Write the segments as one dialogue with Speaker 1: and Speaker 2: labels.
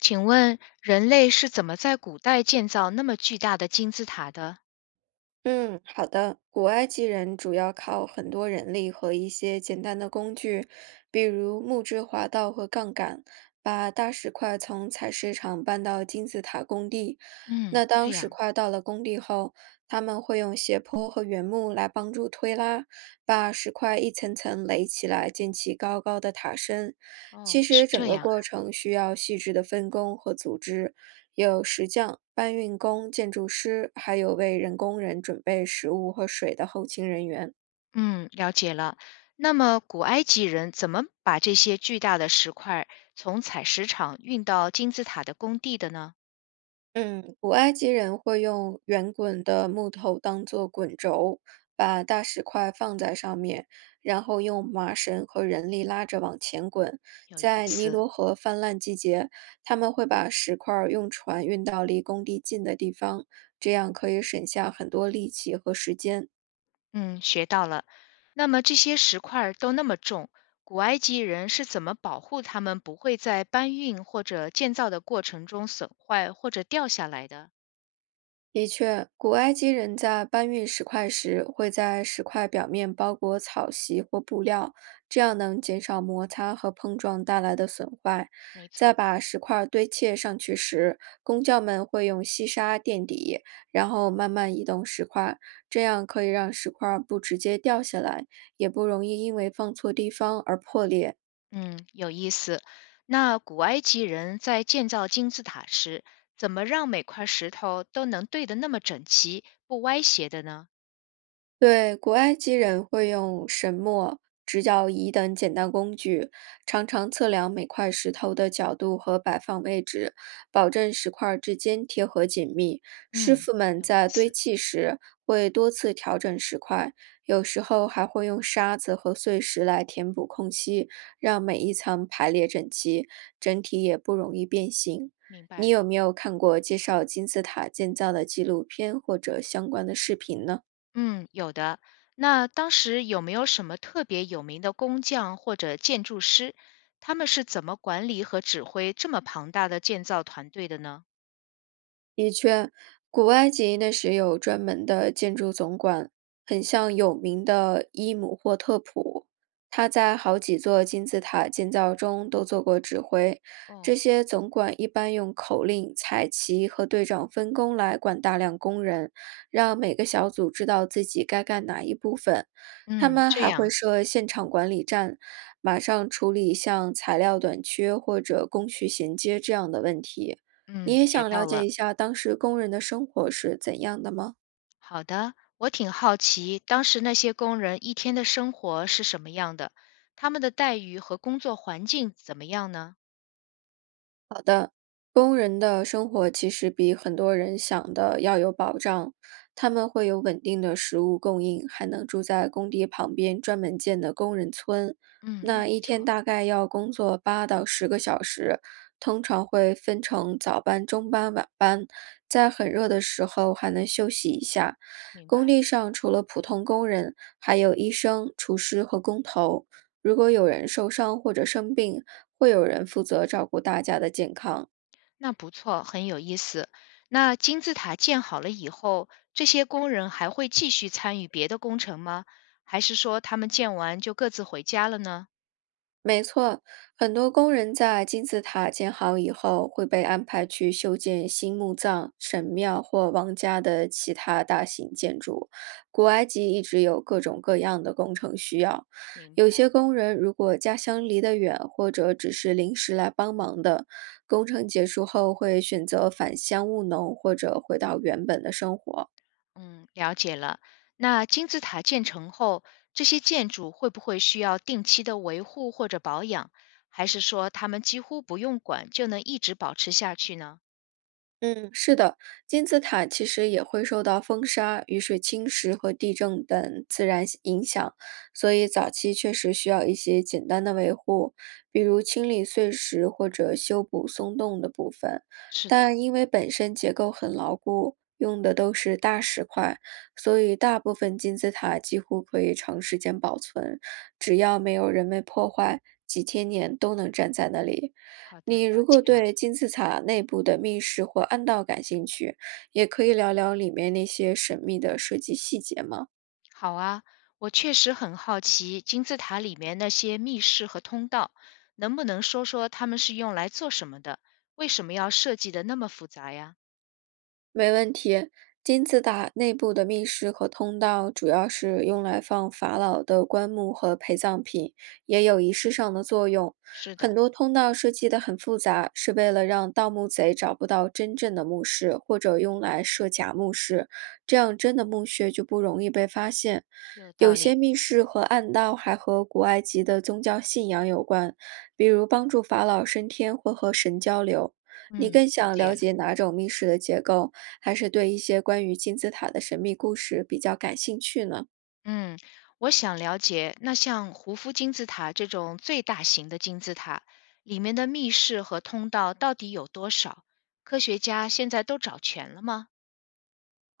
Speaker 1: 请问人类是怎么在古代建造那么巨大的金字塔的？
Speaker 2: 嗯，好的。古埃及人主要靠很多人力和一些简单的工具，比如木质滑道和杠杆，把大石块从采石场搬到金字塔工地。
Speaker 1: 嗯，
Speaker 2: 那当
Speaker 1: 这
Speaker 2: 石
Speaker 1: 样，
Speaker 2: 块到了工地后，他们会用斜坡和原木来帮助推拉，把石块一层层垒起来，建起高高的塔身。其
Speaker 1: 哦，
Speaker 2: 实
Speaker 1: 是
Speaker 2: 整
Speaker 1: 这
Speaker 2: 个
Speaker 1: 样，
Speaker 2: 过程需要细致的分工和组织，有石匠、搬运工、建筑师，还有为人工人准备食物和水的后勤人员。
Speaker 1: 嗯，了解了。那么古埃及人怎么把这些巨大的石块从采石场运到金字塔的工地的呢？
Speaker 2: 嗯，古埃及人会用圆滚的木头当做滚轴，把大石块放在上面，然后用麻绳和人力拉着往前滚。
Speaker 1: 有意
Speaker 2: 在尼
Speaker 1: 思，
Speaker 2: 罗河泛滥季节，他们会把石块儿用船运到离工地近的地方，这样可以省下很多力气和时间。
Speaker 1: 嗯，学到了。那么这些石块儿都那么重，古埃及人是怎么保护它们不会在搬运或者建造的过程中损坏或者掉下来的？
Speaker 2: 的确，古埃及人在搬运石块时，会在石块表面包裹草席或布料，这样能减少摩擦和碰撞带来的损坏。
Speaker 1: 没
Speaker 2: 在
Speaker 1: 错。
Speaker 2: 把石块堆砌上去时，工匠们会用细沙垫底，然后慢慢移动石块，这样可以让石块不直接掉下来，也不容易因为放错地方而破裂。
Speaker 1: 嗯，有意思。那古埃及人在建造金字塔时，怎么让每块石头都能对得那么整齐，不歪斜的呢？
Speaker 2: 对，古埃及人会用神墨、直角仪等简单工具，常常测量每块石头的角度和摆放位置，保证石块儿之间贴合紧密。师
Speaker 1: 嗯，
Speaker 2: 傅们
Speaker 1: 有意
Speaker 2: 在堆
Speaker 1: 思，
Speaker 2: 砌时会多次调整石块，有时候还会用沙子和碎石来填补空隙，让每一层排列整齐，整体也不容易变形。
Speaker 1: 明白
Speaker 2: 你有
Speaker 1: 了。
Speaker 2: 没有看过介绍金字塔建造的纪录片或者相关的视频呢？
Speaker 1: 嗯，有的。那当时有没有什么特别有名的工匠或者建筑师？他们是怎么管理和指挥这么庞大的建造团队的呢？
Speaker 2: 的确，古埃及那时有专门的建筑总管，很像有名的伊姆霍特普。他在好几座金字塔建造中都做过指挥。
Speaker 1: 哦，
Speaker 2: 这些总管一般用口令、彩旗和队长分工来管大量工人，让每个小组知道自己该干哪一部分。他
Speaker 1: 嗯，
Speaker 2: 们
Speaker 1: 这
Speaker 2: 还
Speaker 1: 样，
Speaker 2: 会设现场管理站，马上处理像材料短缺或者工序衔接这样的问题。你
Speaker 1: 嗯，
Speaker 2: 也
Speaker 1: 学
Speaker 2: 想
Speaker 1: 到
Speaker 2: 了解
Speaker 1: 了。
Speaker 2: 一下当时工人的生活是怎样的吗？
Speaker 1: 好的，我挺好奇，当时那些工人一天的生活是什么样的？他们的待遇和工作环境怎么样呢？
Speaker 2: 工人的生活其实比很多人想的要有保障，他们会有稳定的食物供应，还能住在工地旁边专门建的工人村。
Speaker 1: 嗯，那
Speaker 2: 那
Speaker 1: 不
Speaker 2: 一天
Speaker 1: 错，
Speaker 2: 大概要工作8到10个小时，通常会分成早班、中班、晚班，在很热的时候还能休息一下。
Speaker 1: 明
Speaker 2: 工
Speaker 1: 白，
Speaker 2: 地上除了普通工人，还有医生、厨师和工头。如果有人受伤或者生病，会有人负责照顾大家的健康。
Speaker 1: 那不错，很有意思。那金字塔建好了以后，这些工人还会继续参与别的工程吗？还是说他们建完就各自回家了呢？
Speaker 2: 没错，很多工人在金字塔建好以后，会被安排去修建新墓葬、神庙或王家的其他大型建筑。古埃及一直有各种各样的工程需要，
Speaker 1: 明
Speaker 2: 有
Speaker 1: 白。
Speaker 2: 些工人如果家乡离得远，或者只是临时来帮忙的，工程结束后会选择返乡务农或者回到原本的生活。
Speaker 1: 嗯，了解了。那金字塔建成后，这些建筑会不会需要定期的维护或者保养，还是说他们几乎不用管就能一直保持下去呢？
Speaker 2: 嗯，是的，金字塔其实也会受到风沙、雨水侵蚀和地震等自然影响，所以早期确实需要一些简单的维护，比如清理碎石或者修补松动的部分。
Speaker 1: 是的，
Speaker 2: 但因为本身结构很牢固，用的都是大石块，所以大部分金字塔几乎可以长时间保存，只要没有人为破坏，几千年都能站在那里。
Speaker 1: 好的，了
Speaker 2: 你如果
Speaker 1: 解了。
Speaker 2: 对金字塔内部的密室或暗道感兴趣，也可以聊聊里面那些神秘的设计细节吗？
Speaker 1: 好啊，我确实很好奇金字塔里面那些密室和通道，能不能说说他们是用来做什么的？为什么要设计的那么复杂呀？
Speaker 2: 没问题。金字塔内部的密室和通道主要是用来放法老的棺木和陪葬品，也有仪式上的作用。
Speaker 1: 是的，
Speaker 2: 很多通道设计得很复杂，是为了让盗墓贼找不到真正的墓室，或者用来设假墓室，这样真的墓穴就不容易被发现。
Speaker 1: 有道
Speaker 2: 有些
Speaker 1: 理。
Speaker 2: 密室和暗道还和古埃及的宗教信仰有关，比如帮助法老升天或和神交流。你
Speaker 1: 嗯，
Speaker 2: 更
Speaker 1: 了
Speaker 2: 想
Speaker 1: 解
Speaker 2: 了
Speaker 1: 了。
Speaker 2: 解哪种密室的结构？还是对一些关于金字塔的神秘故事比较感兴趣呢？
Speaker 1: 嗯，我想了解，那像胡夫金字塔这种最大型的金字塔，里面的密室和通道到底有多少？科学家现在都找全了吗？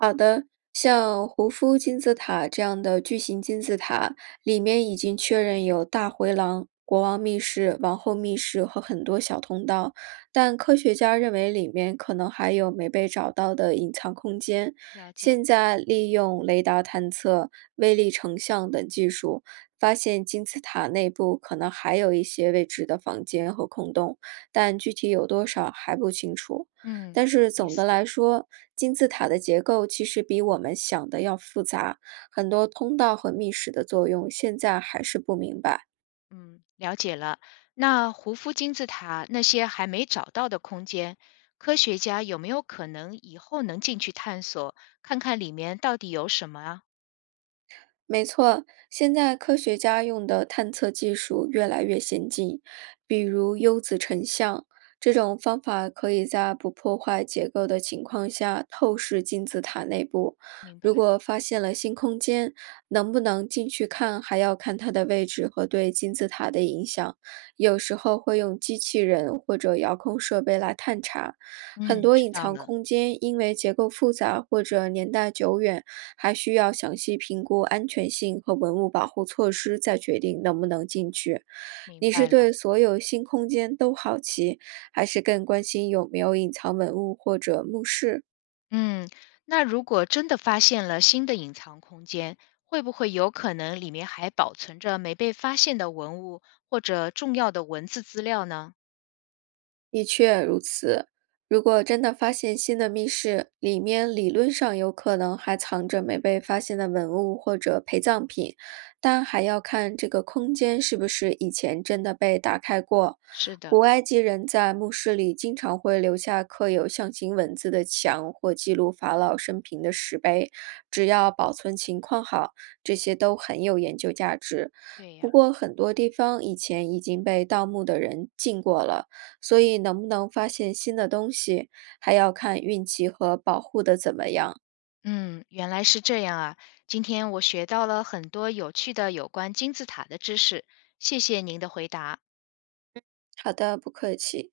Speaker 2: 好的，像胡夫金字塔这样的巨型金字塔，里面已经确认有大回廊、国王密室、王后密室和很多小通道，但科学家认为里面可能还有没被找到的隐藏空间。
Speaker 1: 了解，
Speaker 2: 现在利用雷达探测、微粒成像等技术，发现金字塔内部可能还有一些未知的房间和空洞，但具体有多少还不清楚。
Speaker 1: 嗯，
Speaker 2: 但是
Speaker 1: 意
Speaker 2: 总的
Speaker 1: 思，
Speaker 2: 来说，金字塔的结构其实比我们想的要复杂，很多通道和密室的作用现在还是不明白。
Speaker 1: 嗯，了解了。那胡夫金字塔那些还没找到的空间，科学家有没有可能以后能进去探索，看看里面到底有什么啊？
Speaker 2: 没错，现在科学家用的探测技术越来越先进，比如优子成像这种方法，可以在不破坏结构的情况下透视金字塔内部。
Speaker 1: 明白，
Speaker 2: 如果发现了新空间，能不能进去看，还要看它的位置和对金字塔的影响。有时候会用机器人或者遥控设备来探查。很
Speaker 1: 嗯，
Speaker 2: 多
Speaker 1: 知
Speaker 2: 隐
Speaker 1: 道
Speaker 2: 藏
Speaker 1: 了，
Speaker 2: 空间因为结构复杂或者年代久远。还需要详细评估安全性和文物保护措施，再决定能不能进去。
Speaker 1: 明
Speaker 2: 你是
Speaker 1: 白了。
Speaker 2: 对所有新空间都好奇，还是更关心有没有隐藏文物或者墓室？
Speaker 1: 嗯，那如果真的发现了新的隐藏空间，会不会有可能里面还保存着没被发现的文物或者重要的文字资料呢？
Speaker 2: 的确如此，如果真的发现新的密室，里面理论上有可能还藏着没被发现的文物或者陪葬品，但还要看这个空间是不是以前真的被打开过。
Speaker 1: 是的，
Speaker 2: 古埃及人在墓室里经常会留下刻有象形文字的墙或记录法老生平的石碑，只要保存情况好，这些都很有研究价值。
Speaker 1: 对
Speaker 2: 不
Speaker 1: 呀，
Speaker 2: 过，很多地方以前已经被盗墓的人进过了，所以能不能发现新的东西，还要看运气和保护的怎么样。
Speaker 1: 嗯，原来是这样啊！今天我学到了很多有趣的有关金字塔的知识，谢谢您的回答。
Speaker 2: 好的，不客气。